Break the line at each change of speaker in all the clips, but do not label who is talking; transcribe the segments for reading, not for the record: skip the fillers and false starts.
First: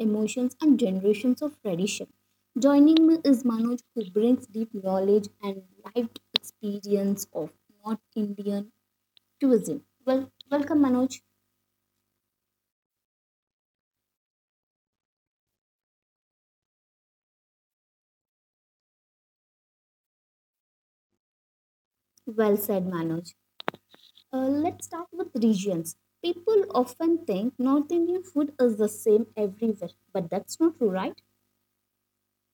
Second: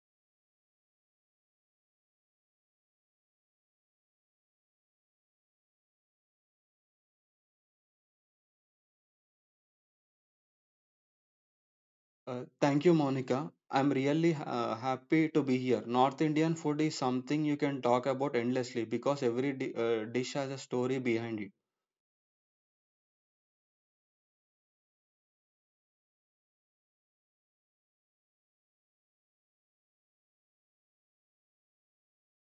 emotions and generations of tradition. Joining me is Manoj who brings deep knowledge and lived experience of North Indian cuisine. Well, welcome Manoj.
Thank you, Monica. I'm really happy to be here. North Indian food is something you can talk about endlessly because every di dish has a story behind it.
Well said Manoj. Let's start with regions. People often think North Indian food is the same everywhere, but that's not true, right?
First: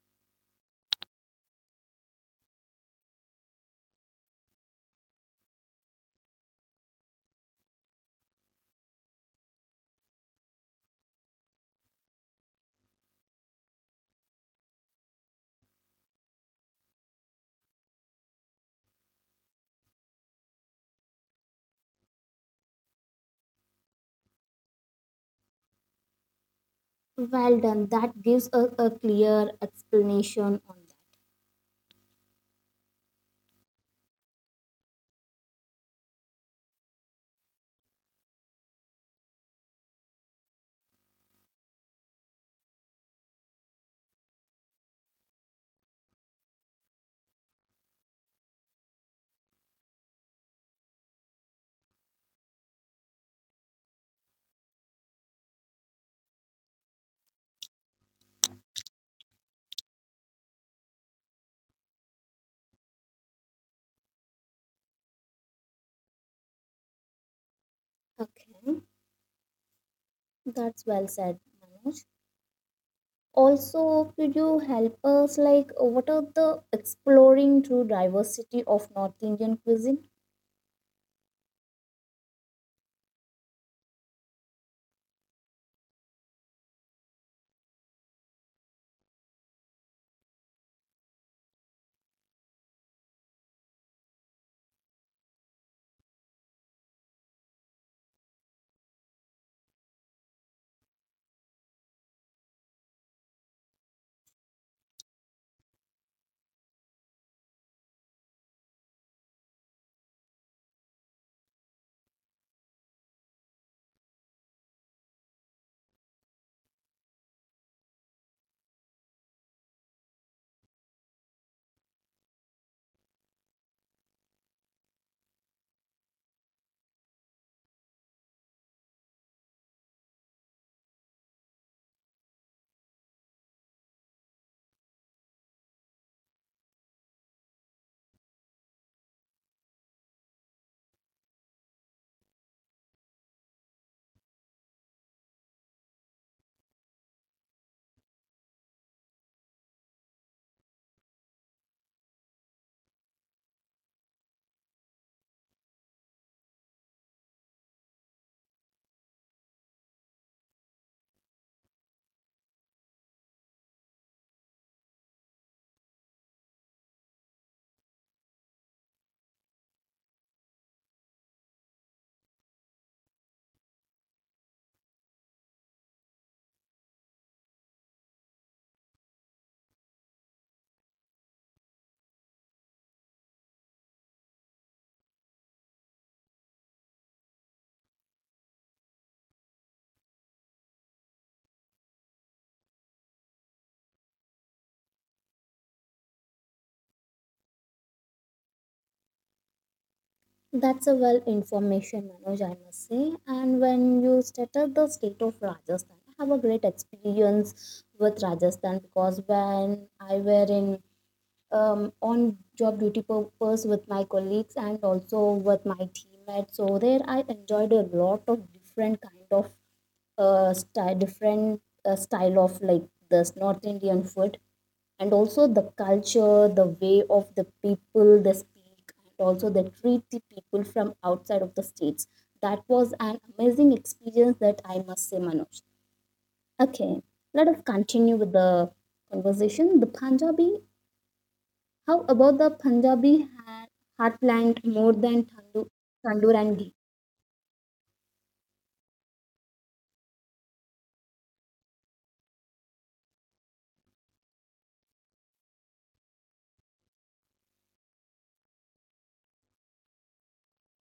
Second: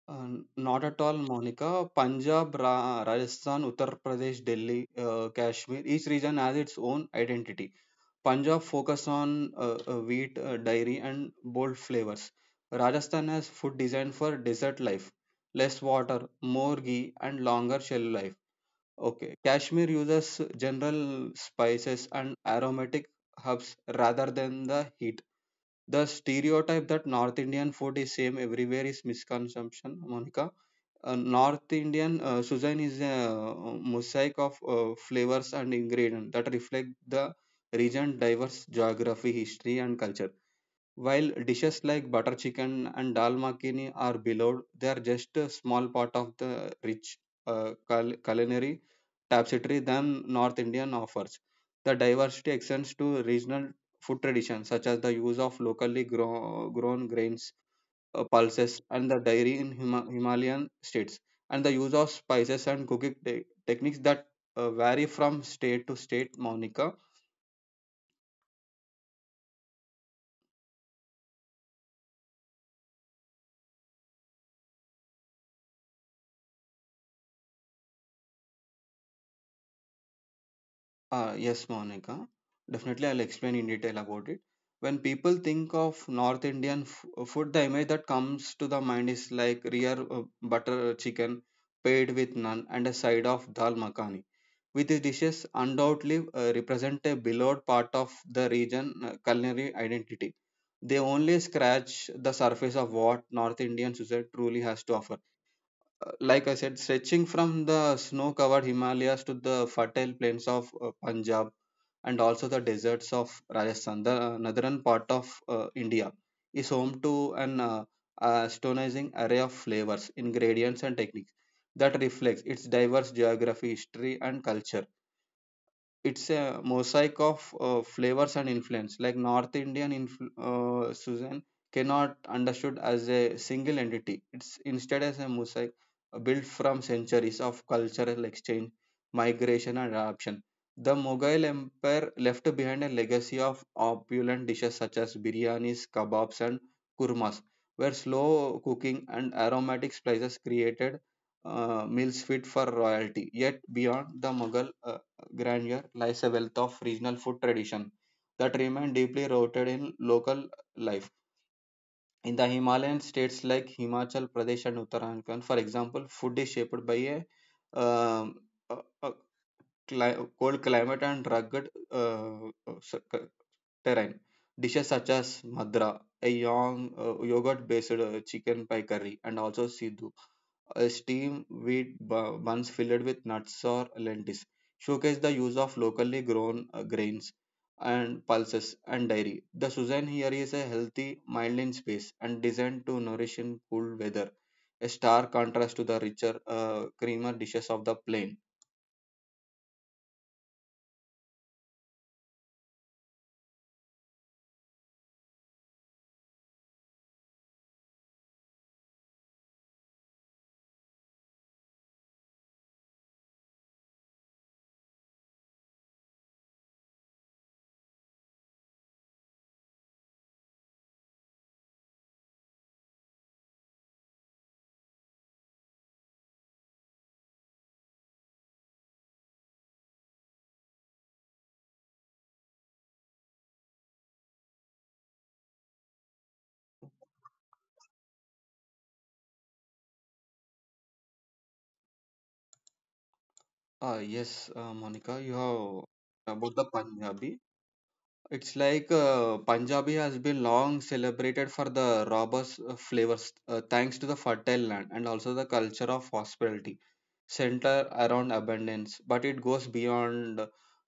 Uh, not at all, Monica. Punjab, Ra Rajasthan, Uttar Pradesh, Delhi, Kashmir, each region has its own identity. Punjab focus on wheat, dairy, and bold flavors. Rajasthan has food designed for desert life, less water, more ghee, and longer shelf life. Okay, Kashmir uses general spices and aromatic herbs rather than the heat. The stereotype that North
Well
Indian
done.
food is
That
same
gives a,
everywhere
a
is
clear
misconception, Monica.
explanation on
North Indian cuisine is a mosaic of flavors and ingredients that reflect the region's diverse geography, history, and culture. While dishes like butter chicken and dal makhani are beloved, they are just a small part of the rich culinary tapestry than North Indian offers. The diversity extends to regional food traditions, such as the use of locally grown grains, pulses, and the dairy in Himalayan states, and the use of spices and cooking techniques that vary from state to state, Monica.
that. Okay, that's well said, Manoj. Also, could you help us, like, what are the exploring through diversity of North Indian cuisine?
Yes, Monica. Definitely, I'll explain in detail about it. When people think of North Indian food, the image that comes to the mind is like rare butter chicken paired with naan and a side of dal makhani. With these dishes, undoubtedly represent a beloved part of the region culinary identity. They only scratch the surface of what North Indian cuisine truly has to offer. Like I said, stretching from the snow covered Himalayas to the fertile plains of Punjab and also the deserts of Rajasthan, the northern part of India, is home to an astonishing array of flavors, ingredients, and techniques that reflects its diverse geography, history, and culture. It's a mosaic of flavors and influence. Like North Indian susan cannot understood as a single entity, it's instead as a mosaic built from centuries of cultural exchange, migration and adoption. The Mughal empire left behind a legacy of opulent dishes such as biryanis, kebabs and kurmas, where slow cooking and aromatic spices created meals fit for royalty. Yet beyond the Mughal grandeur lies a wealth of regional food tradition that remain deeply rooted in local life. In the Himalayan states like Himachal Pradesh and Uttarakhand, for example, food is shaped by a, um, a, a cold climate and rugged uh, uh, s- c- terrain. Dishes such as madra, a young yogurt-based chicken pie curry, and also sidhu, a steamed wheat buns filled with nuts or lentils. Showcase the use of locally grown grains and pulses and dairy. The Suzanne here is a healthy, mild in space and designed to nourish in cool weather. A stark contrast to the richer, creamer dishes of the plain.
That's a well information, Manoj, I must say. And when you stated the state of Rajasthan, I have a great experience with Rajasthan because when I were in on job duty purpose with my colleagues and also with my teammates. So there, I enjoyed a lot of different kind of style, different style of like this North Indian food, and also the culture, the way of the people they speak, and also they treat the people from outside of the states. That was an amazing experience that I must say, Manoj. Okay, let us continue with the conversation. The Punjabi, how about the
Ah, yes,
heartland more
Monica,
than
you have
tandoor
about
and
the
ghee?
Punjabi. It's like Punjabi has been long celebrated for the robust flavors, thanks to the fertile land and also the culture of hospitality, centered around abundance. But it goes beyond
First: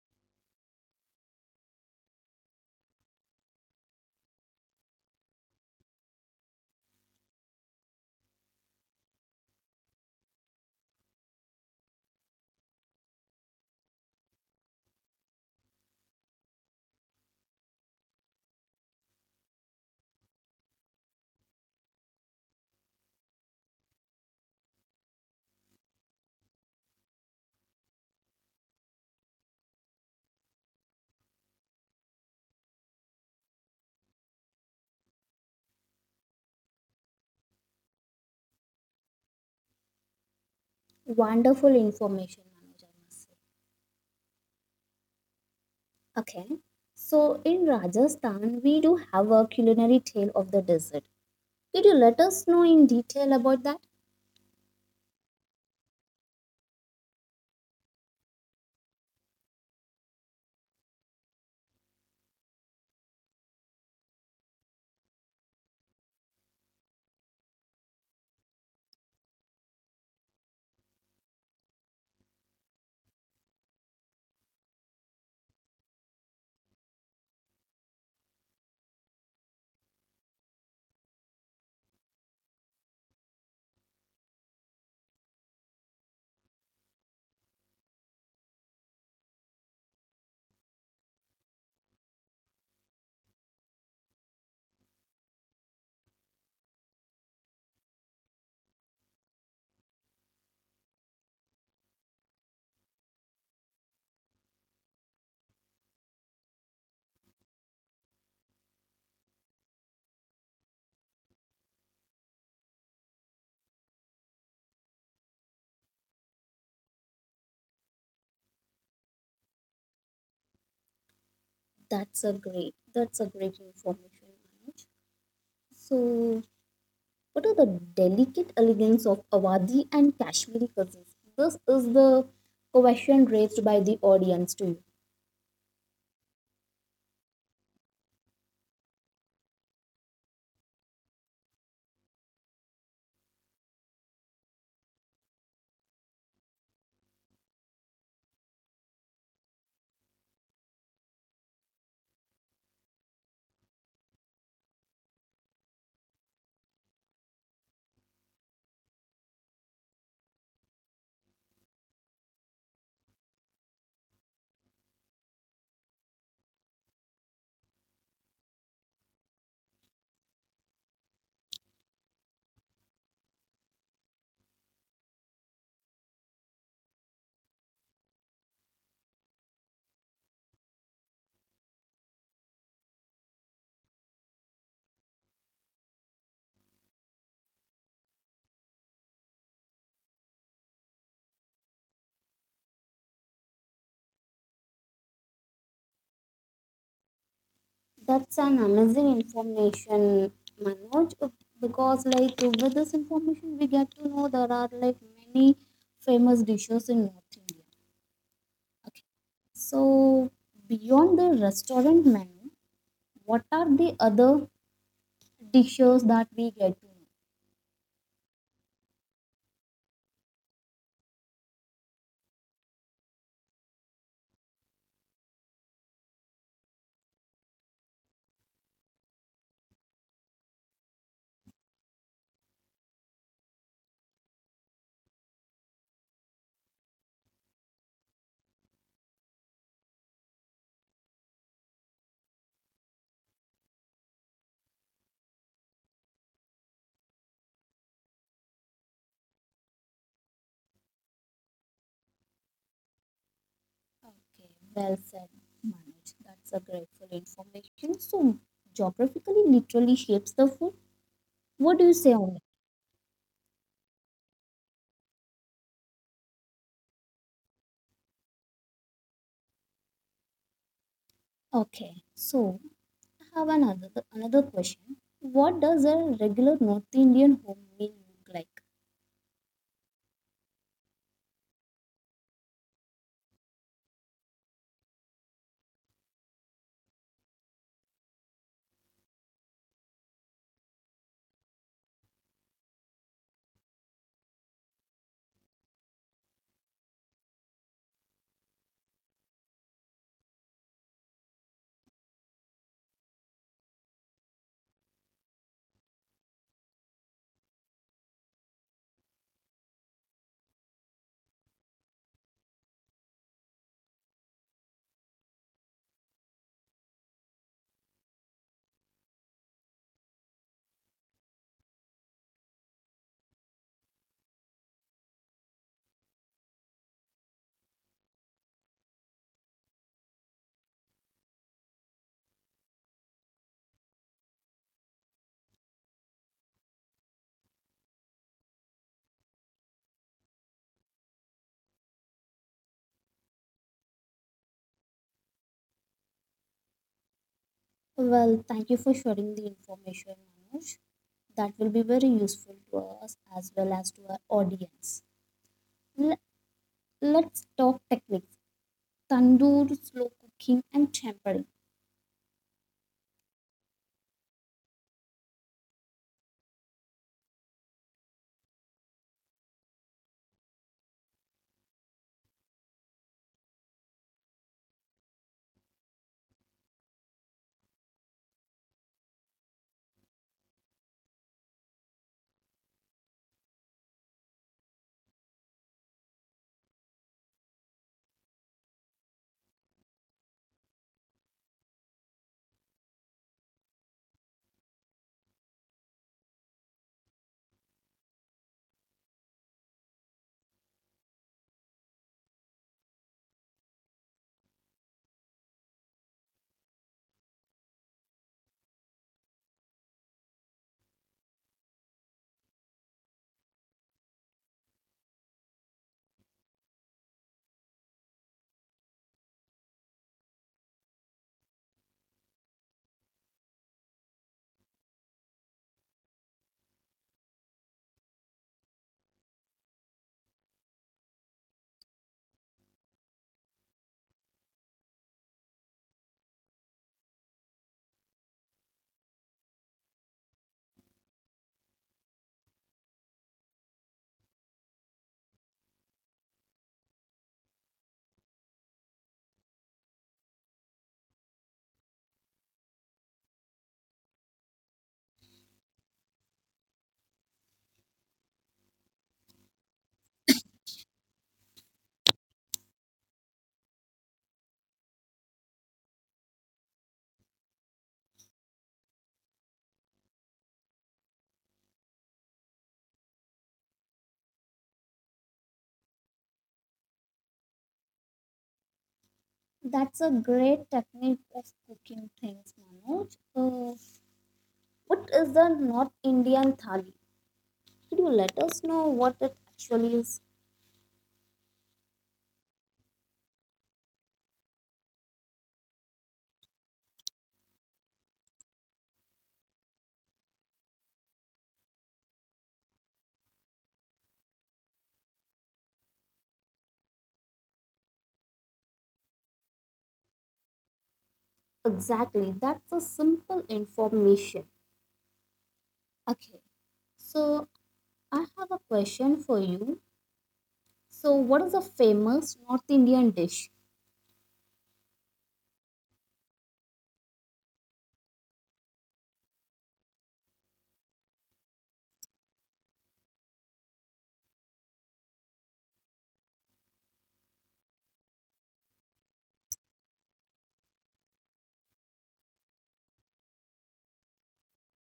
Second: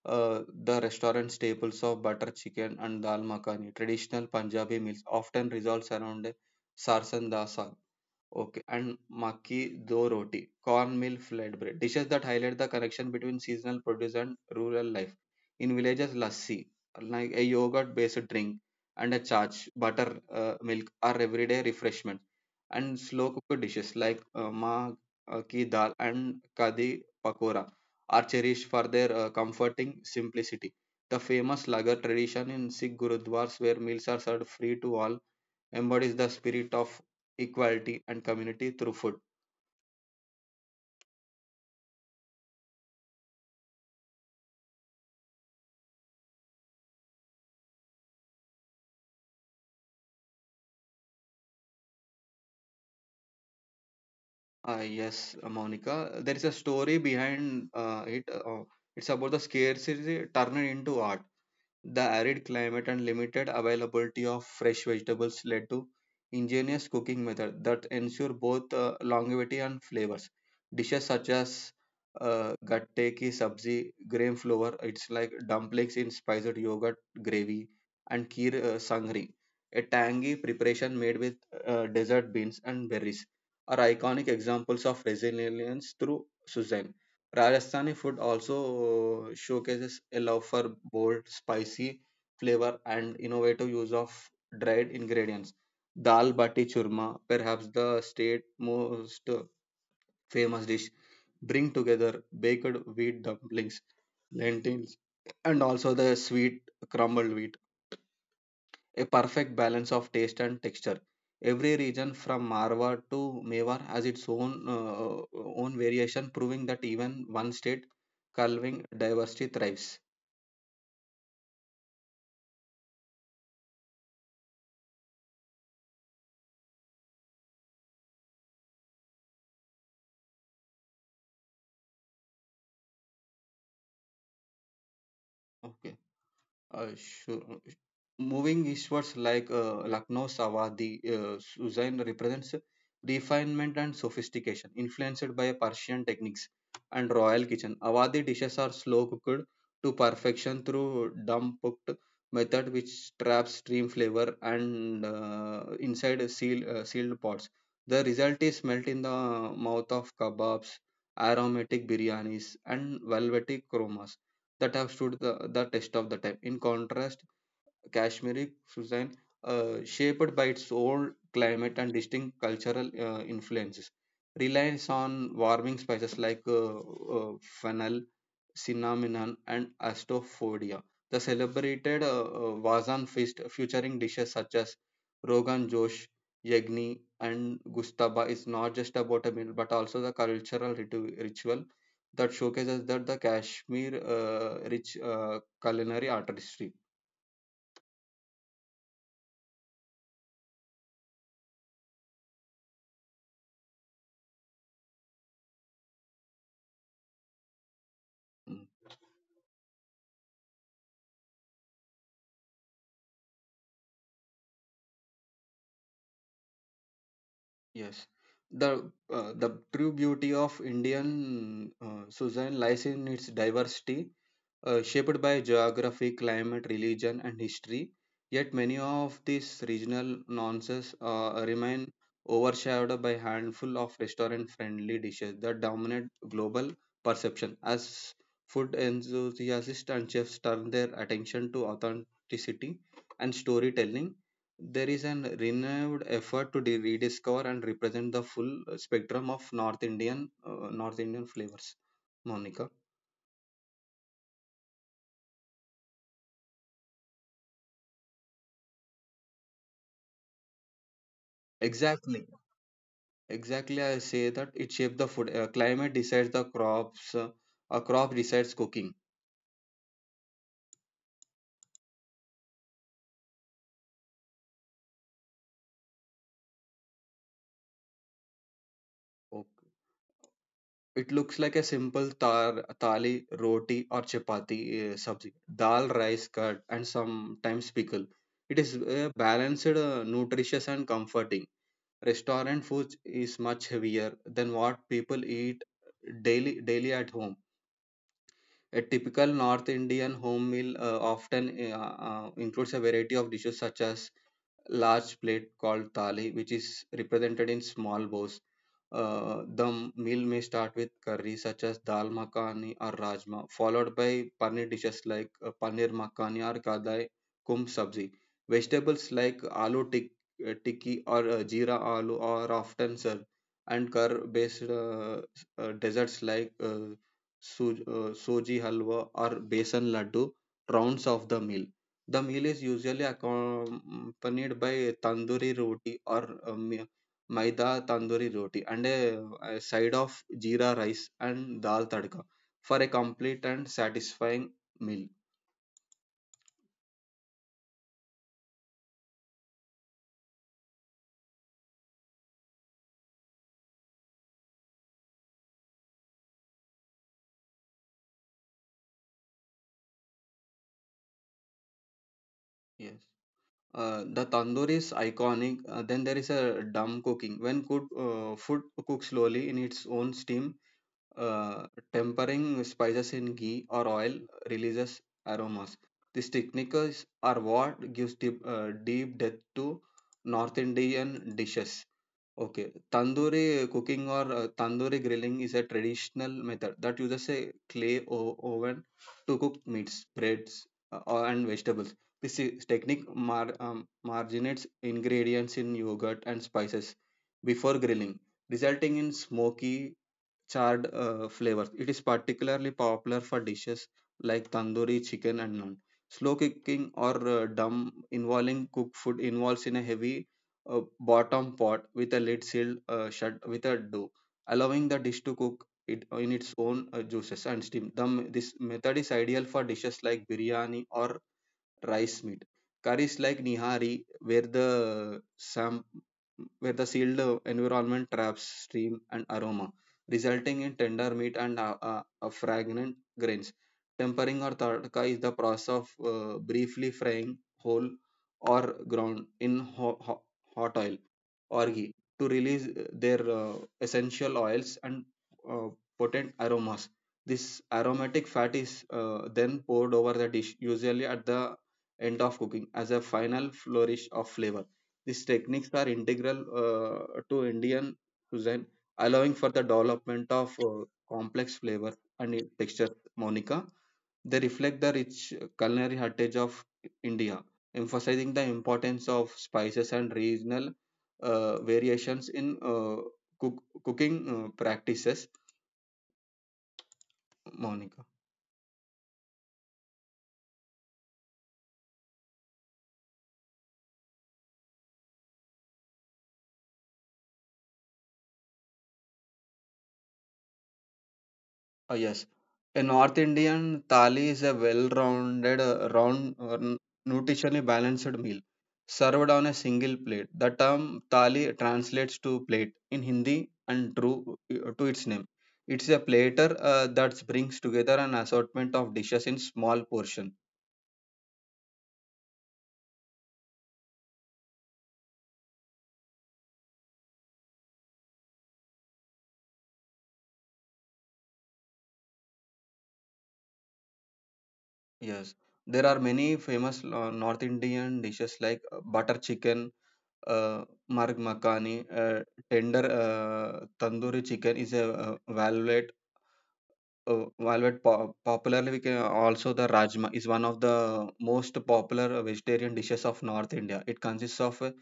the restaurant staples of butter chicken and dal makhani. Traditional Punjabi meals often revolves around a sarson. Okay, and maki do roti, cornmeal flatbread, dishes that highlight the connection between seasonal produce and rural life. In villages, lassi, like a yogurt-based drink, and a chach, butter, milk are everyday refreshments. And slow-cooked dishes like ma ki dal and kadi pakora are cherished for their comforting simplicity. The famous lagar tradition in Sikh gurudwars, where meals are served free to all, embodies the spirit of equality and community through food.
Wonderful information, Manoj, I must say. Okay. So in Rajasthan, we do have a culinary tale of the desert. Could you let us know in detail about that?
Ah, yes, Monica. There is a story behind it. It's about the scarcity turned into art. The arid climate and limited availability of fresh vegetables led to ingenious cooking methods that ensure both longevity and flavors. Dishes such as gatte ki sabzi, gram flour, it's like dumplings in spiced yogurt gravy, and kheer sangri, a tangy preparation made with desert beans and berries, are iconic examples of resilience through Suzanne. Rajasthani food also showcases a love for bold, spicy flavor and innovative use of dried ingredients. Dal bati churma, perhaps the state most famous dish, bring together baked wheat dumplings, lentils, and also the sweet crumbled wheat, a perfect balance of taste and texture. Every region from Marwar to Mewar has its own own variation, proving that even one state culving diversity thrives.
That's a great information, Manoj. So what are the delicate elegance of Awadhi and Kashmiri cousins? This is the question raised by the audience to you.
Okay. Sure. Moving eastwards, like Lucknow Sawadhi, Suzanne represents refinement and sophistication, influenced by Persian techniques and royal kitchen. Awadhi dishes are slow cooked to perfection through dumb cooked method, which traps stream flavor and inside sealed pots. The result is melt in the mouth of kebabs, aromatic biryanis, and velvety kromas that have stood the test of the time. In contrast, Kashmiri cuisine, shaped by its old climate and distinct cultural influences, relies on warming spices like fennel, cinnamon, and astrophoria. The celebrated Vazan feast, featuring dishes such as Rogan Josh, Yegni, and Gustaba, is not just about a meal but also the cultural ritual that showcases that the Kashmir rich culinary artistry.
That's an amazing information, Manoj, because with this information we get to know there are like many famous dishes in North India.
Mm.
Okay. So beyond the restaurant menu, what are the other dishes that we get to know?
Yes, the true beauty of Indian cuisine lies in its diversity shaped by geography, climate, religion, and history. Yet many of these regional nuances remain overshadowed by handful of restaurant-friendly dishes that dominate global perception as food enthusiasts and chefs turn their attention to authenticity and storytelling. There is an renewed effort to rediscover and represent the full spectrum of North Indian North Indian flavors, Monica.
Okay, well said, Manoj. That's a grateful information. So geographically literally shapes the food. What do you say on
Exactly.
it?
Exactly, I say that it shapes the food. Climate decides the crops. A crop decides cooking.
Okay. So I have another question. What does a regular North Indian home meal look like?
Okay. It looks like a simple tar, thali, roti, or chapati sabzi. Dal, rice, curd, and sometimes pickle. It is balanced, nutritious, and comforting. Restaurant food is much heavier than what people eat daily at home. A typical North Indian home meal often includes a variety of dishes such as large plate called thali, which is represented in small bowls. The meal may start with curry such as dal makhani or rajma, followed by paneer dishes like paneer makhani or kadai kum sabzi. Vegetables like aloo tikki or jeera aloo are often served, and curd-based desserts like soji halwa or besan laddu rounds off the meal. The meal is usually accompanied by tandoori roti or uh, mi- maida tandoori roti and a side of jeera rice and dal tadka for a complete and satisfying meal.
Well, thank you for sharing the information, Manoj. That will be very useful to us as well as to our audience. L- let's talk techniques. Tandoor, slow cooking, and tempering.
Yes. The tandoor is iconic. Then there is a dum cooking. When cook, food cooks slowly in its own steam. Tempering spices in ghee or oil releases aromas. These techniques are what gives deep depth to North Indian dishes. Okay, tandoori cooking or tandoori grilling is a traditional method that uses a clay oven to cook meats, breads, and vegetables. This technique marinates ingredients in yogurt and spices before grilling, resulting in smoky charred flavors. It is particularly popular for dishes like tandoori chicken and naan. Slow cooking or dum involving cooked food involves in a heavy bottom pot with a lid sealed shut with a dough, allowing the dish to cook it in its own juices and steam. This method is ideal for dishes like biryani or rice meat. Curries like nihari, where where the sealed environment traps steam and aroma, resulting in tender meat and fragrant grains. Tempering or tadka is the process of briefly frying whole or ground in hot oil or ghee to release their essential oils and uh, potent aromas. This aromatic fat is then poured over the dish, usually at the end of cooking as a final flourish of flavor. These techniques are integral to Indian cuisine, allowing for the development of complex flavors and textures, Monica. They reflect the rich culinary heritage of India, emphasizing the importance of spices and regional variations in cooking practices, Monica.
That's a great technique of cooking things, Manoj. What is the North Indian thali? Could you let us know what it actually is?
Oh, yes. A North Indian thali is a round, nutritionally balanced meal served on a single plate. The term thali translates to plate in Hindi and true to its name. It's a platter that brings together an assortment of dishes in small portion.
Exactly. That's a simple information. Okay, so I have a question for you. So, what is a famous North Indian dish?
Yes, there are many famous North Indian dishes like butter chicken, uh, marg makhani, tender tandoori chicken is a value Velvet po popularly we can also the rajma is one of the most popular vegetarian dishes of North India. It consists of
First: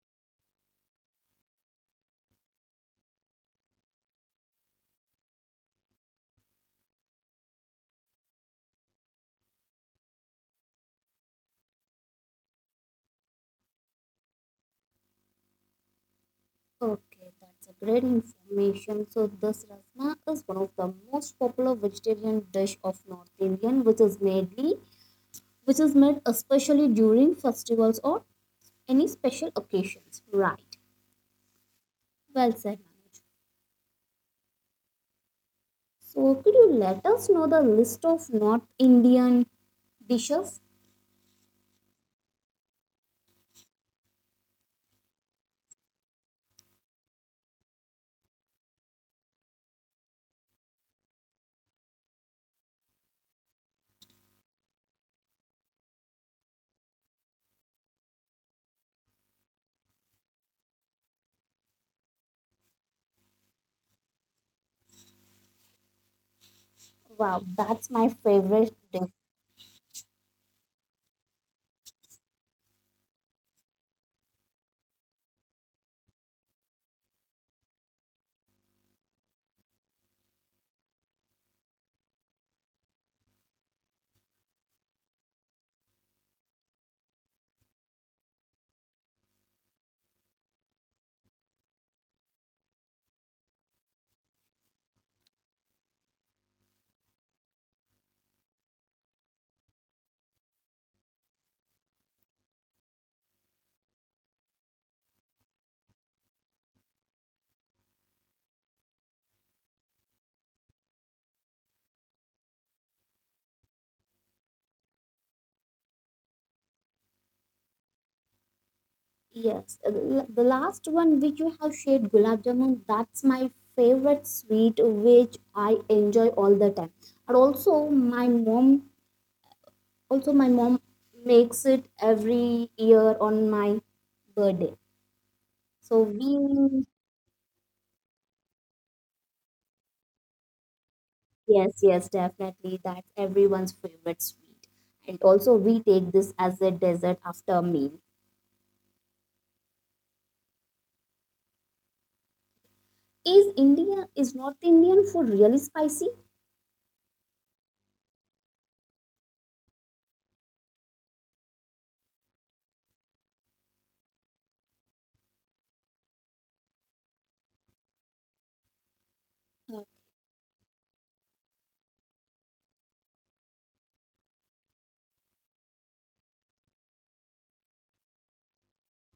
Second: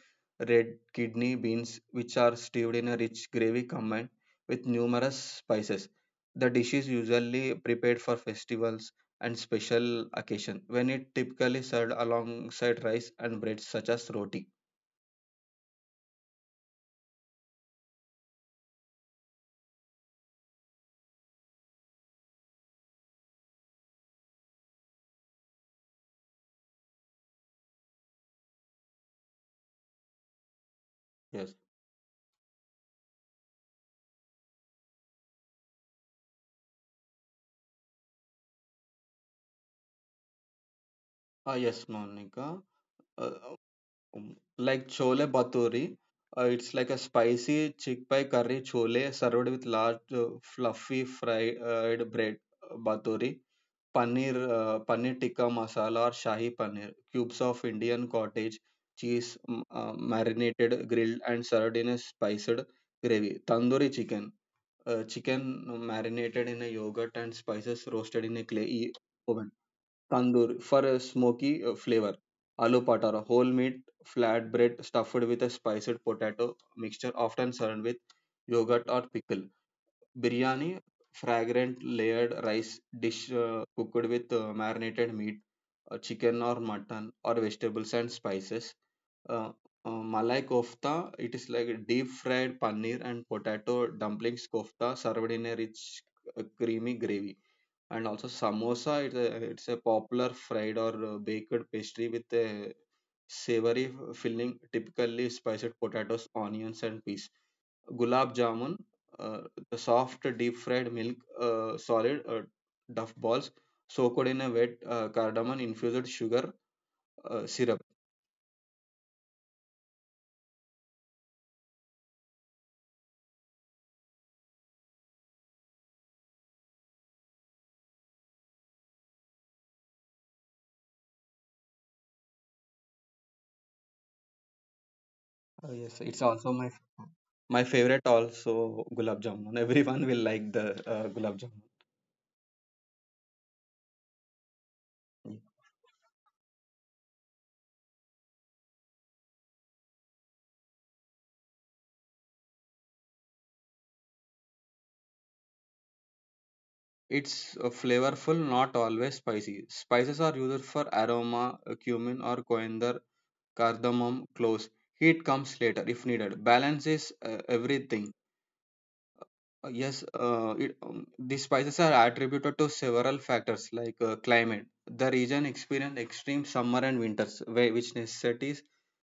red kidney beans which are stewed in a rich gravy combined with numerous spices. The dish is usually prepared for festivals and special occasion when it typically served alongside rice and bread such as roti.
Okay, that's a great information. So, this rasna is one of the most popular vegetarian dish of North Indian, which is mainly which is made especially during festivals or any special occasions. Right.
Yes.
Well said, Manoj. So, could you let us know the list of North Indian dishes?
Yes, Monica. Uh, Like chole bhature, it's like a spicy chickpea curry chole served with large fluffy fried bread bhature, paneer tikka masala or shahi paneer, cubes of Indian cottage cheese marinated, grilled and served in a spiced gravy. Tandoori chicken, chicken marinated in a yogurt and
Wow,
spices
that's my
roasted in a clay
favorite dish.
oven. Tandoori for a smoky flavor. Aloo patara, whole meat flat bread stuffed with a spiced potato mixture, often served with yogurt or pickle. Biryani, fragrant layered rice dish cooked with marinated meat, chicken or mutton or vegetables and spices. Uh, Malai kofta, it is like a deep fried paneer and potato dumplings kofta served in a rich, creamy gravy, and also samosa, it's a popular fried or baked pastry with a savory filling, typically spiced potatoes, onions and peas. Gulab jamun, uh, the soft deep fried milk solid duff balls soaked in a wet cardamom infused sugar syrup.
Yes, the last one which you have shared, gulab jamun, that's my favorite sweet which I enjoy all the time. And also my mom makes it every year on my birthday.
Yes,
So
it's also my
we,
my favorite also, gulab jamun. Everyone will like the gulab jamun.
yes, yes, definitely, that's everyone's favorite sweet. And also we take this as a dessert after meal. Is India, is North Indian food really spicy?
It's flavorful, not always spicy. Spices are used for aroma, cumin or coriander, cardamom, cloves. Heat comes later if needed. Balance is everything.
Uh,
Yes, these spices are attributed to several factors like climate. The region experiences extreme summer and winters, where, which necessitates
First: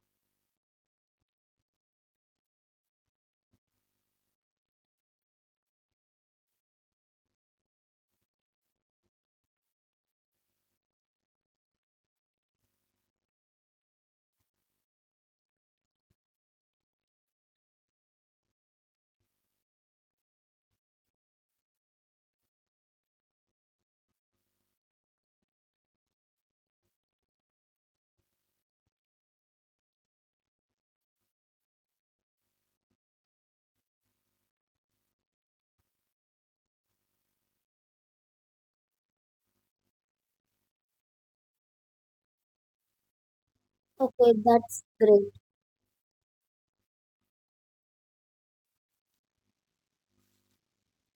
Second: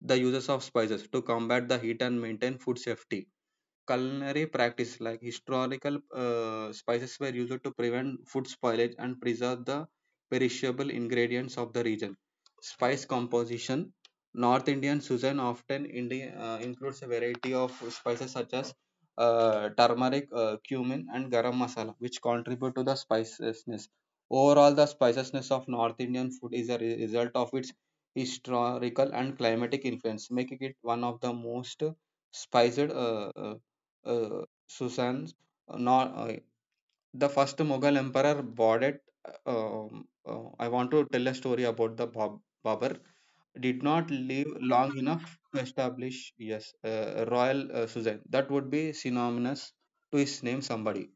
the uses of spices to combat the heat and maintain food safety. Culinary practice, like historical spices were used to prevent food spoilage and preserve the perishable ingredients of the region. Spice composition. North Indian cuisine often includes a variety of spices such as turmeric, cumin, and garam masala, which contribute to the spiciness. Overall, the spiciness of North Indian food is a result of its historical and climatic influence, making it one of the most spiced Susan's, not the first Mughal emperor Baudit. I want to tell a story about the Babur. Did not
Okay,
live
that's
long
great.
enough to establish, yes, royal Suzanne, that would be synonymous to his name somebody.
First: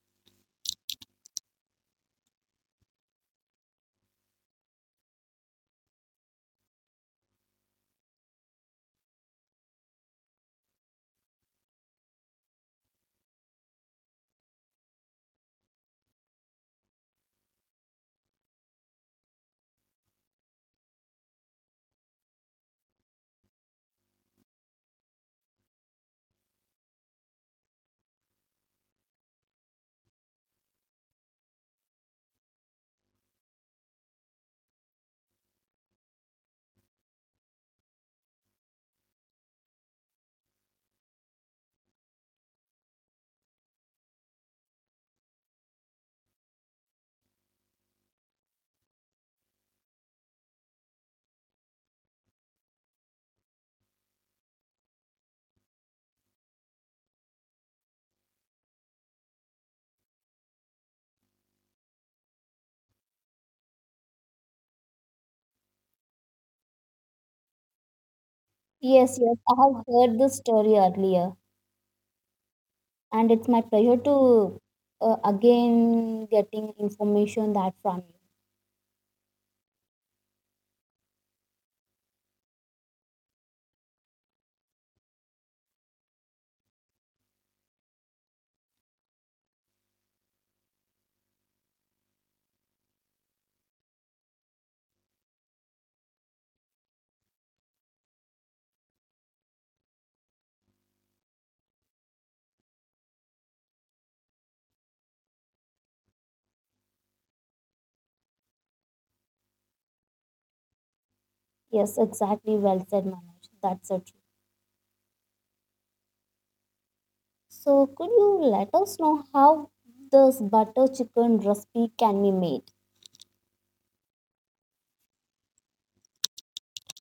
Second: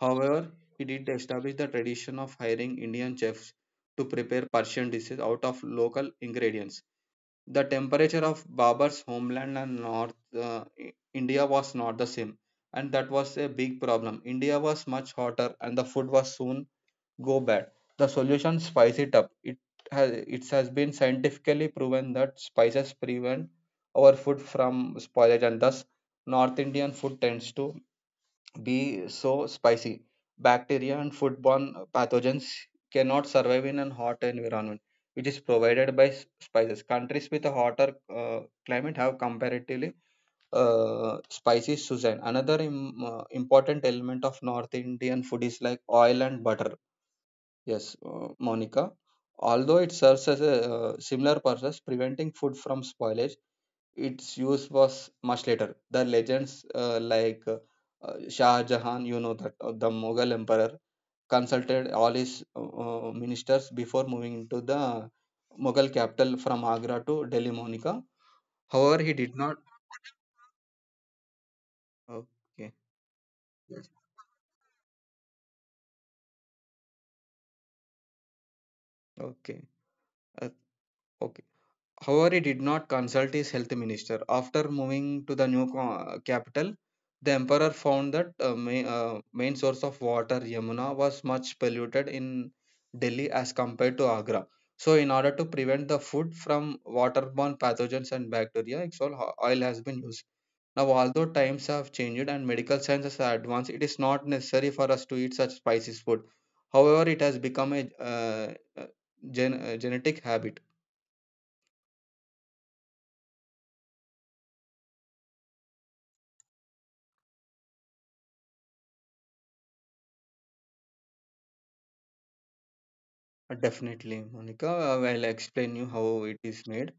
However, he did establish the tradition of hiring Indian chefs to prepare Persian dishes out of local ingredients. The temperature of Babur's homeland and North India was not the same, and that was a big problem. India was much hotter, and the food was soon go bad. The solution, spice it up. Has it has been scientifically proven that spices prevent our food from spoilage, and thus North Indian food tends to be so spicy. Bacteria and foodborne pathogens cannot survive in a hot environment, which is provided by spices. Countries with a hotter climate have comparatively spicy cuisine. Another important element of North Indian food is like oil and butter. Yes, Monica. Although it serves as a similar purpose, preventing food from spoilage, its use was much later. The legends Shah Jahan, you know that the Mughal emperor consulted all his ministers before moving into the Mughal capital from Agra to Delhi, Monica. However, he
Yes,
did
yes, I
not.
have heard this story earlier,
Okay.
and it's my
Yes.
pleasure to again getting information that from you.
Okay. Uh, okay. However, he did not consult his health minister. After moving to the new capital, the emperor found that main source of water, Yamuna, was much polluted in Delhi as compared to Agra. So, in order to prevent the food from waterborne pathogens and bacteria, exol oil has been used. Now, although times have changed and medical science has advanced, it is not necessary for us to eat such spicy food. However, it has become a genetic habit.
Yes, exactly. Well said, Manoj. That's so true. So, could you let us know how this butter chicken recipe can be made?
Definitely, Monica. I will explain you how it is made.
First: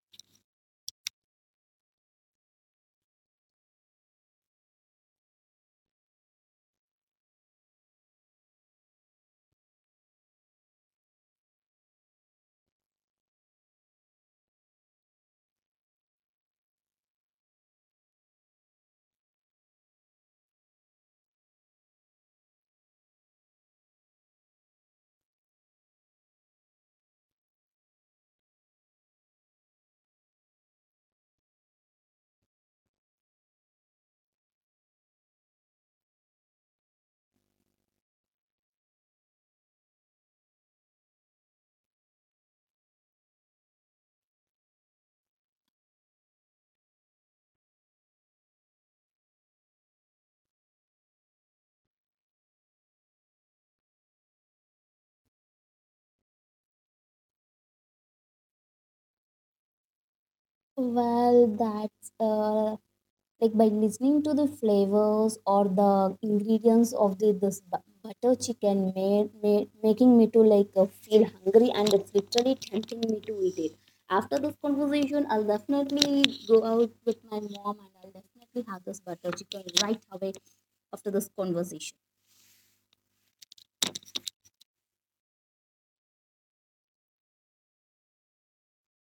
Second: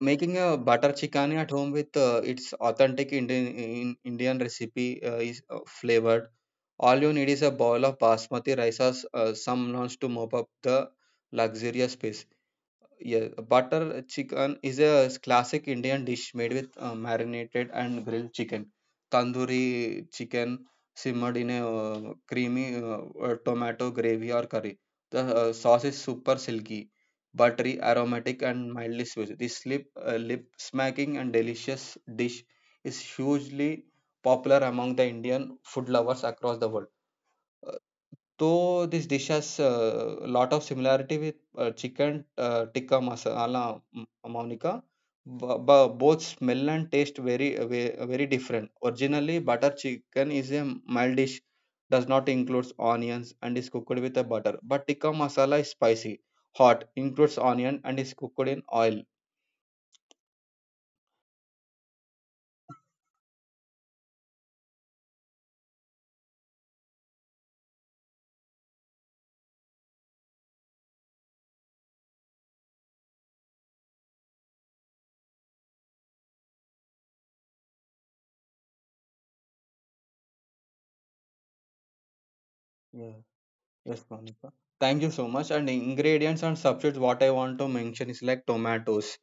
Making a butter chicken at home with its authentic Indian recipe is flavored. All you need is a bowl of basmati rice or some nones to mop up the luxurious space. Yeah, butter chicken is a classic Indian dish made with marinated and grilled chicken, tandoori chicken, simmered in a creamy tomato gravy or curry. The sauce is super silky, buttery, aromatic, and mildly sweet. This lip smacking and delicious dish is hugely popular among the Indian food lovers across the world. So this dish has a lot of similarity with chicken tikka masala, Monica. Both smell and taste very, very different. Originally, butter chicken is a mild dish, does not includes onions and is cooked with a butter. But tikka masala is spicy, hot, includes onion and is cooked in oil.
Well, that's a. Like by listening to the flavors or the ingredients of the this butter chicken made making me to like feel hungry and it's literally tempting me to eat it after this conversation I'll definitely go out with my mom and I'll definitely have this butter chicken right away after this conversation.
Yeah. Yes, Monica. Thank you so much. And ingredients and substitutes, what I want to mention is like tomatoes.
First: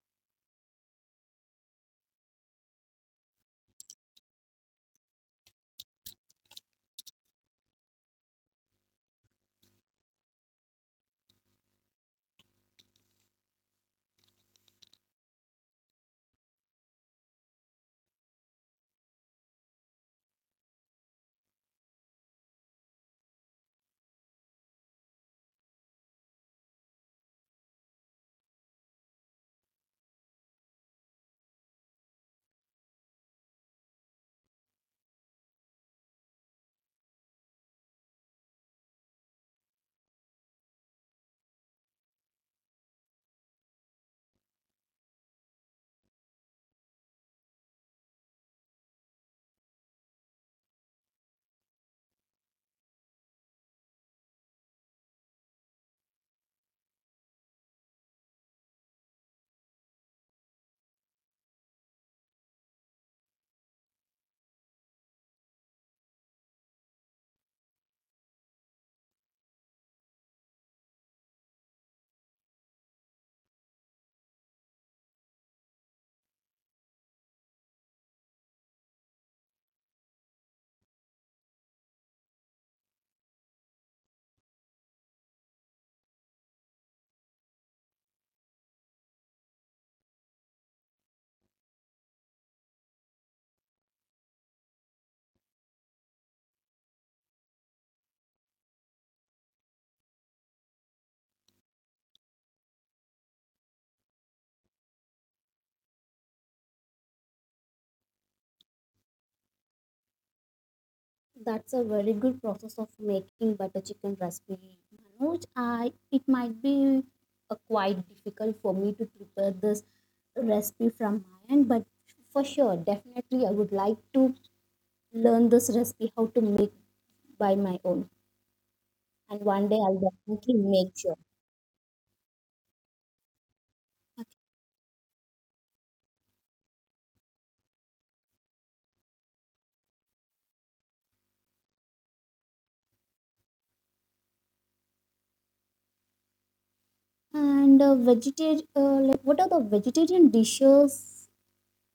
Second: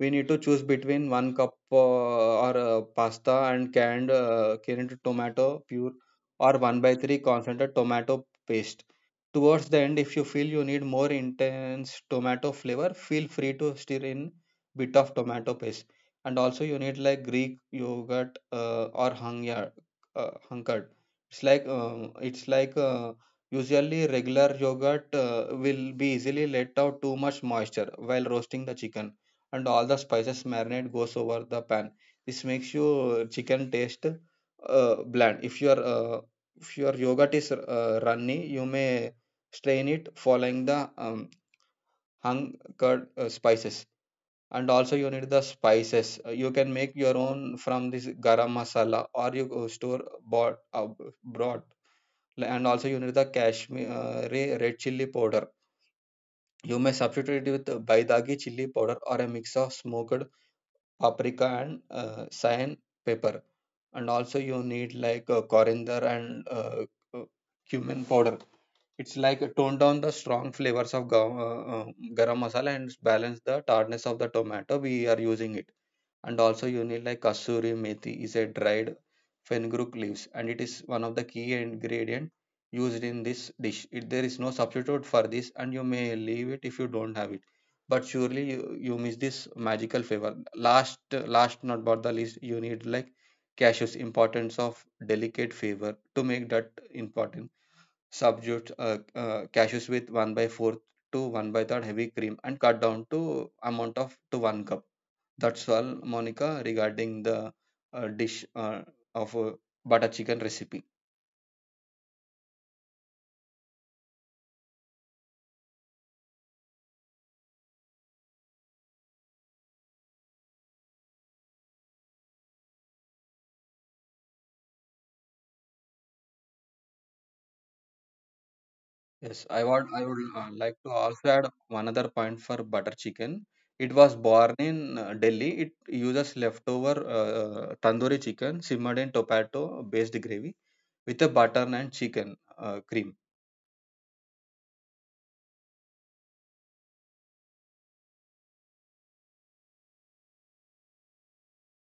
We need to choose between 1 cup or pasta and canned tomato pure, or 1 by 3 concentrated tomato paste towards the end. If you feel you need more intense tomato flavor, feel free to stir in bit of tomato paste. And also you need like greek yogurt or hungyard, hunkered. It's like usually regular yogurt will be easily let out too much moisture while roasting the chicken, and all the spices marinade goes over the pan. This makes your chicken taste bland. If your yogurt is runny, you may strain it following the hung curd spices. And also you need the spices. You can make your own from this garam masala, or you go store bought, brought. And also you need the cashmere red chili powder. You may substitute it with baidagi chili powder or a mix of smoked paprika and cayenne pepper. And also you need like coriander and uh, uh, cumin powder. It's like tone down the strong flavors of garam masala and balance the tartness of the tomato we are using it. And also you need like kasuri methi, is a dried fenugreek leaves, and it is one of the key ingredient used in this dish. There is no substitute for this, and you may leave it if you don't have it, but surely you miss this magical flavor. Last not but the least, you need like cashews, importance of delicate flavor, to make that important. Substitute cashews with 1 by 4 to 1 by 3rd heavy cream, and cut down to amount of to 1 cup. That's all, Monica, regarding the dish of butter chicken recipe.
That's a very good process of making butter chicken recipe, Manoj. I it might be quite difficult for me to prepare this recipe from my end, but for sure, definitely, I would like to learn this recipe how to make by my own, and
Yes, i
one day
want
I'll
i would
definitely
like to
make sure.
also add one other point for butter chicken. It was
Okay.
born in Delhi. It uses leftover tandoori chicken simmered in tomato based gravy with a butter and chicken cream.
And like what are the vegetarian dishes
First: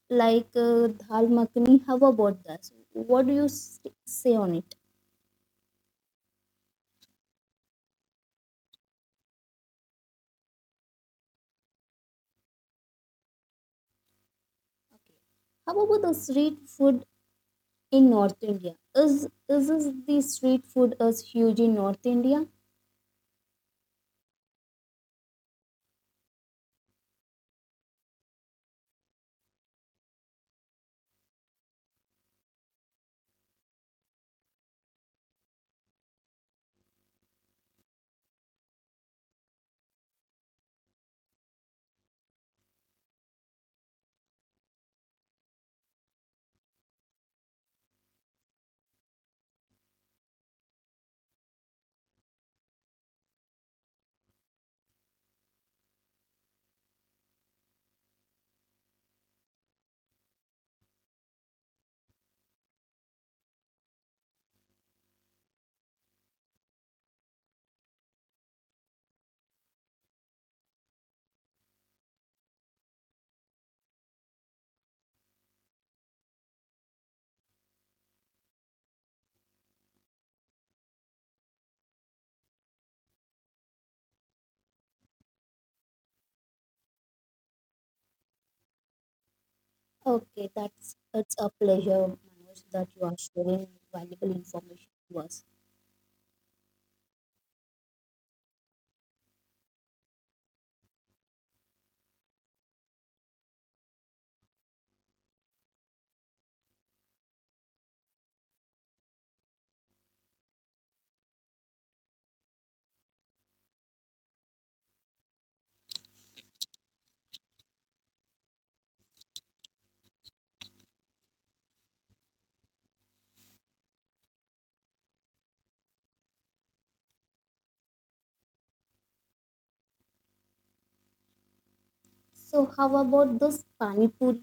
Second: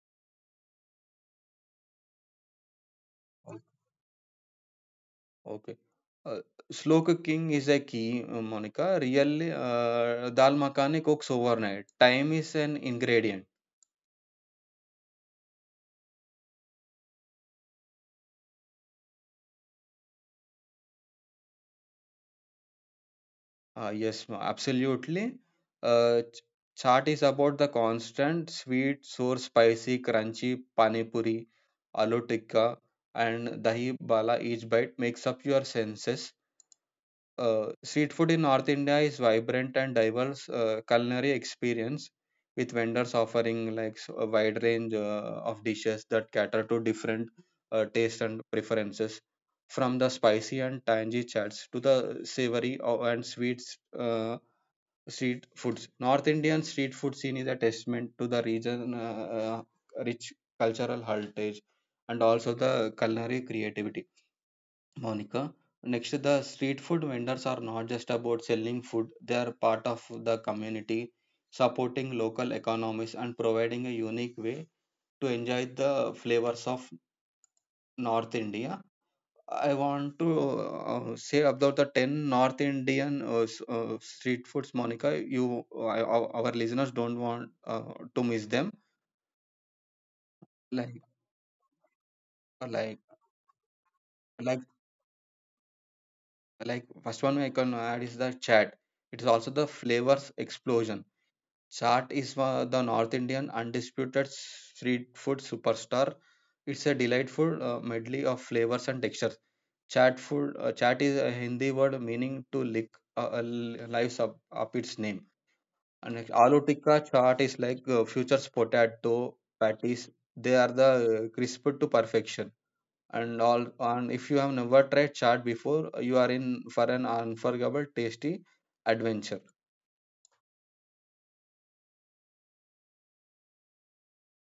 like dal makhani? How about that? So, what do you say on it?
Okay slow cooking is the Monika really आह दाल मांकने को एक sober नहीं time is an ingredient.
Okay. How about the street food in North India? Is the street food is huge in North India?
Ah yes absolutely. Ah chaat is about the constant sweet sour spicy crunchy pani puri aloo tikka and dahi bhalla is bite makes up your senses. Street food in North India is vibrant and diverse culinary experience, with vendors offering like a wide range of dishes that cater to different tastes and preferences, from the spicy and tangy chats to the savory and sweet uh, street foods. North Indian street food scene is a testament to the region rich cultural heritage and also the culinary creativity, Monica. Next, the street food vendors are not just about selling food, they are part of the community, supporting local economies and providing a unique way to enjoy the flavors of North India. I want to say about the 10 North Indian street foods, Monica. Our listeners don't want to miss them.
Okay, that's
Like,
it's a pleasure, Manoj, that
like,
you are sharing valuable
like,
information to us.
like, first one I can add is the chat. It is also the flavors explosion. Chaat is the North Indian undisputed street food superstar. It's a delightful medley of flavors and textures. Chaat food, chaat is a Hindi word meaning to lick, uh, uh, lives up its name. And like aloo tikka chaat is like futures potato patties. They are the crisped to perfection. And all, and if you have never tried chaat before, you are in for an unforgettable, tasty adventure.
So, how about this pani puri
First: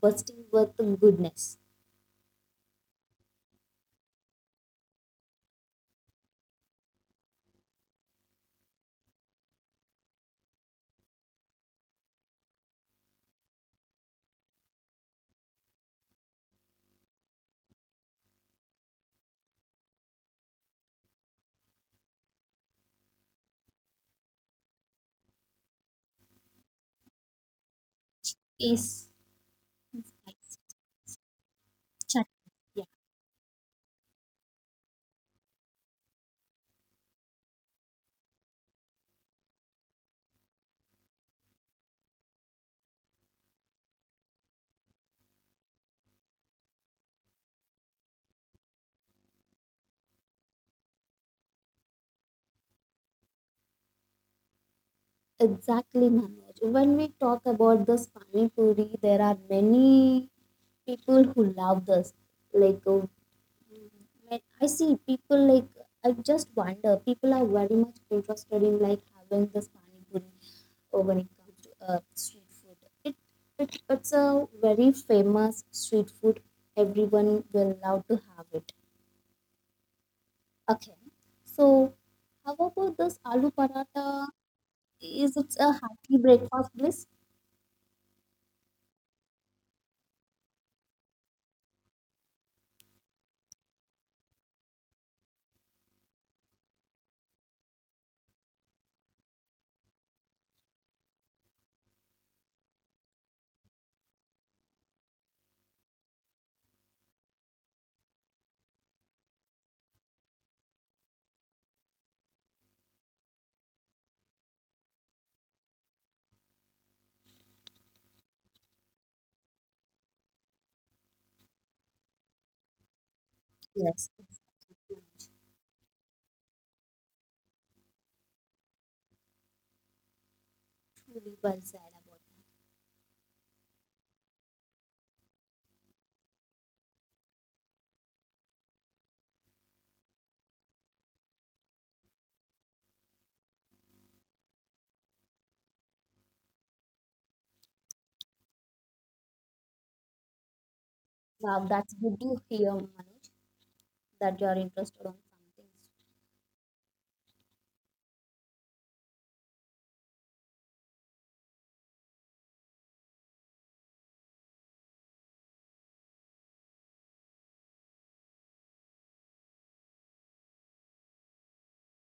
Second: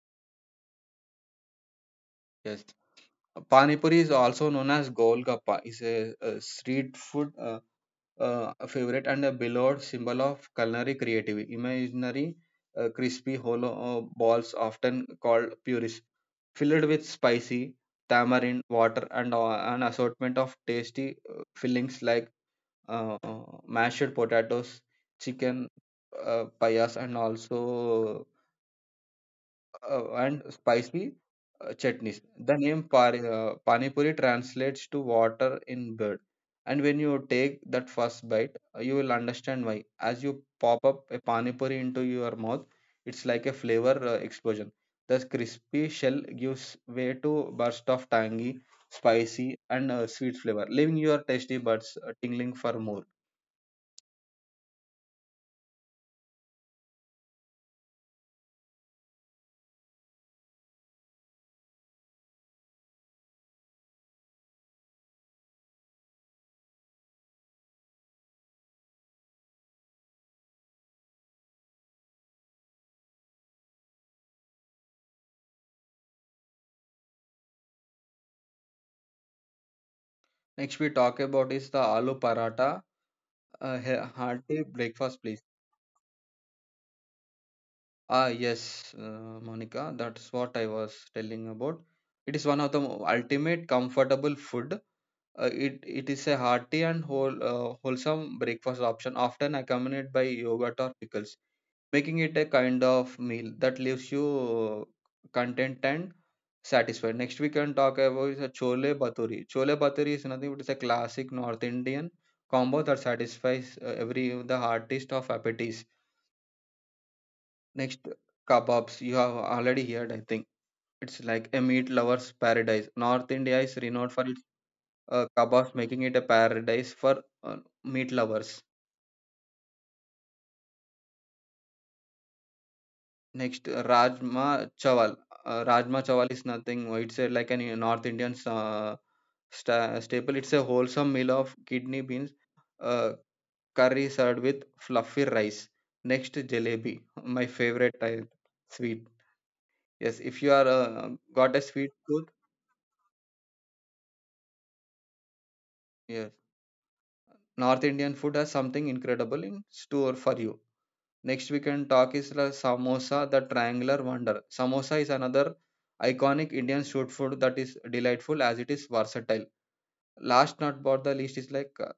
bursting with goodness?
Yes. Pani puri, is also known as Golgappa, is a street food favorite and a beloved symbol of culinary creativity. Imaginary crispy hollow balls, often called puris, filled with spicy tamarind water and an assortment of tasty fillings like uh, mashed potatoes, chicken payas, and also
Yes,
and spicy chutneys.
chutney.
The name
Yeah,
Pani Puri translates to water in bird. And when you take that first bite, you will understand why. As you pop up a Pani Puri into your mouth, it's like a flavor explosion. The crispy shell gives way to burst of tangy, spicy, and sweet flavor, leaving your tasty buds tingling for more.
exactly, Manoj. When we talk about this pani puri, there are many people who love this. Like uh, when I see people like I just wonder people are very much interested in like having this panipuri when it comes to street food. It, it it's a very famous street food. Everyone will love to have it.
Next, we
Okay,
talk about is the
so
aloo
how
paratha,
about this aloo
a
paratha?
hearty breakfast
Is
place.
it a hearty breakfast bliss?
Ah, yes, Monica, that's what I was telling about. It is one of the ultimate comfortable food. It is a hearty and wholesome breakfast option, often accompanied by yogurt or pickles, making it a kind of meal that leaves you content and satisfied. Next, we can talk about is a chole bhaturi. Chole bhaturi is nothing but it's a classic North Indian combo that satisfies every the heartiest of appetites. Next, kebabs. You have already heard, I think. It's like a meat lover's paradise. North India is
Yes,
renowned for
it's
its kebabs, making it a paradise for meat lovers.
truly well said about.
Next, Rajma Chawal. Rajma Chawal is nothing. It's a, like a North Indian staple. It's a wholesome meal of kidney beans, uh, curry served with fluffy rice. Next, jalebi, my favorite type sweet. Yes, if you are
Wow,
got a
that's
sweet
good
tooth,
to hear, Manoj, that you are interested on something.
yeah, North Indian food has something incredible in store for you. Next we can talk is the samosa, the triangular wonder. Samosa is another iconic Indian street food that is delightful as it is versatile. Last not but the least is like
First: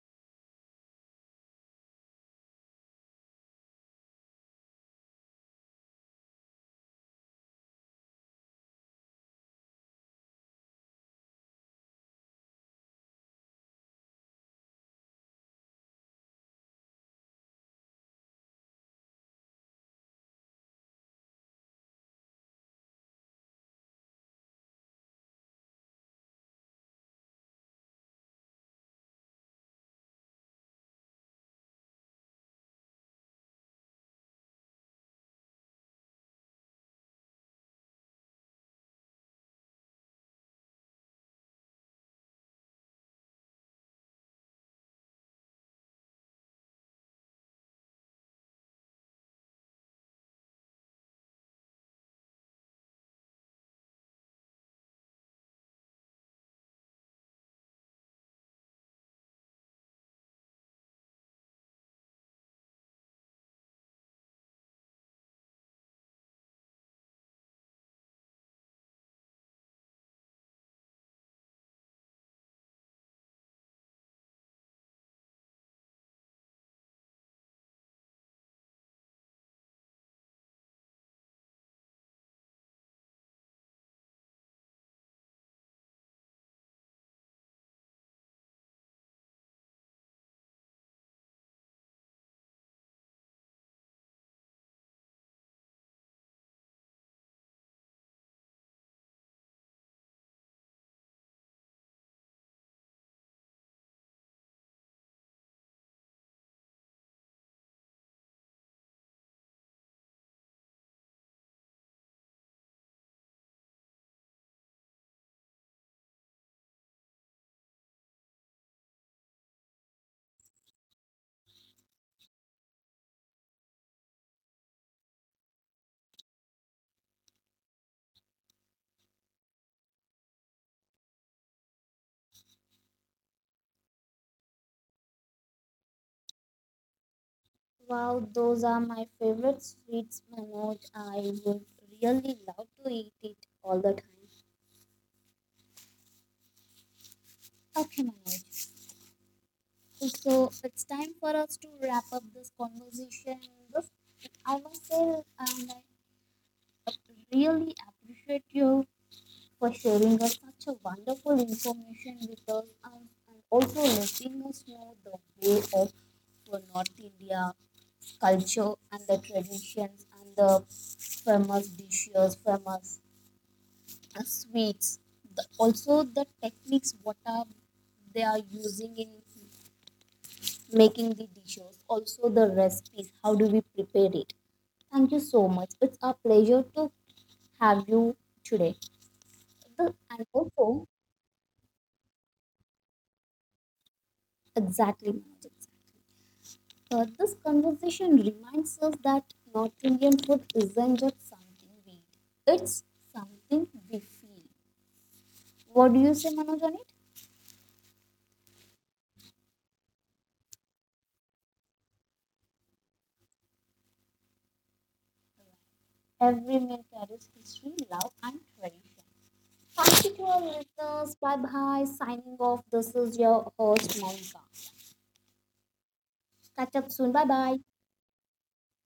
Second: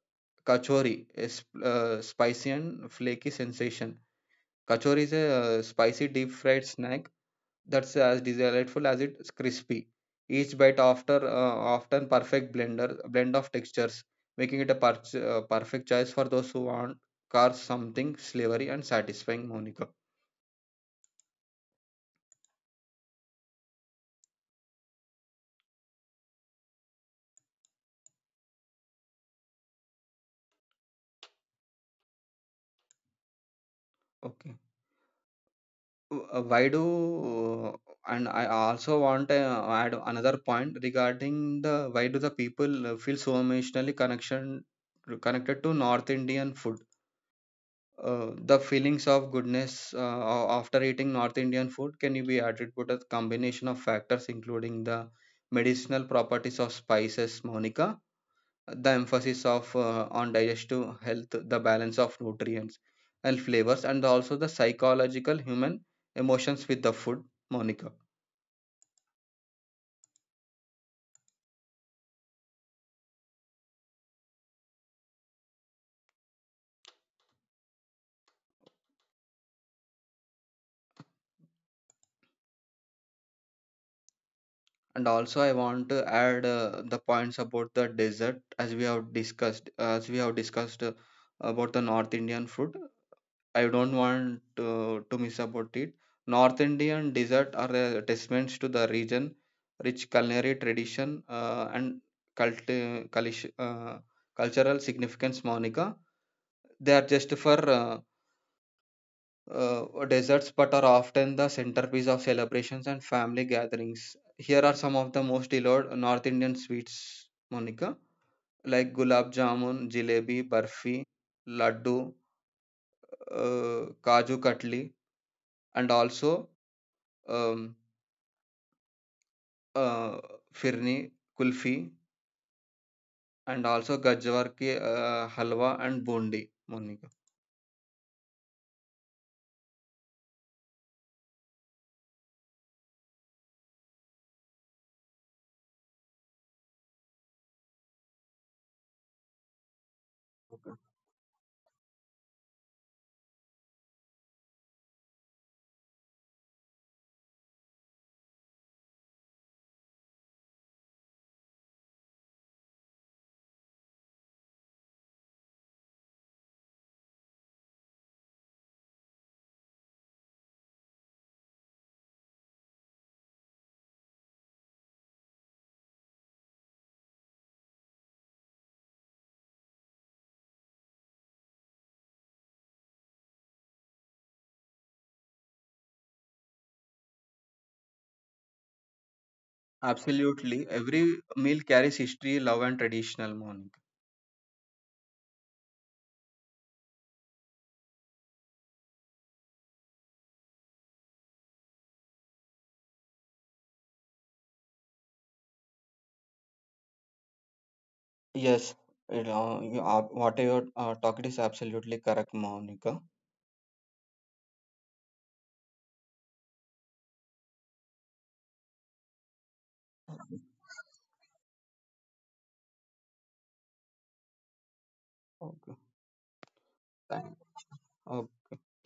kachori, a spicy and flaky sensation. Kachori is a spicy deep fried snack that's as delightful as it's crispy. Each bite after often perfect blend of textures, making it a perfect choice for those who want cars something savory and satisfying. Monica, okay. Why do and I also want to add another point regarding the why do the people feel so emotionally connection connected to North Indian food? The feelings of goodness after eating North Indian food can be attributed to a combination of factors including the medicinal properties of spices, Monica, the emphasis of on digestive health, the balance of nutrients and flavors, and also the psychological human emotions with the food, Monica. And also, I want to add the points about the dessert, as we have discussed about the North Indian food. I don't want to miss about it. North Indian dessert are a testaments to the region, rich culinary tradition and cult, uh, culish- uh, cultural significance. Monica, they are just for desserts, but are often the centerpiece of celebrations and family gatherings. Here are some of the most beloved North Indian sweets, Monica, like gulab jamun, jalebi, barfi, laddu, kaju katli, and also um, uh, firni, kulfi, and also gajwar ki halwa and bundi, Monica.
Wow, those are my favorite sweets, Manoj. I would really love to eat it all the time. Okay, Manoj. So it's time for us to wrap up this conversation. This, I must say, um, I really appreciate you for sharing us such a wonderful information with us, and, also letting us know the way of for North India culture and the traditions and the famous dishes, famous sweets, the, also the techniques what are they are using in making the dishes, also the recipes how do we prepare it. Thank you so much. It's a pleasure to have you today. The, and
Absolutely,
also
every meal carries history, love, and traditional, Monica.
exactly Manoj, this conversation reminds us that North Indian food isn't just something we eat, it's something we feel. What do you say Manoj on
Yes, you know, you are, what you are talking is absolutely correct, Monica.
it? Every meal carries history, love and tradition. Thank you to our listeners. Bye bye. Signing off. This is your host, Monica.
Okay,
Catch up soon.
thank,
Bye bye.
uh,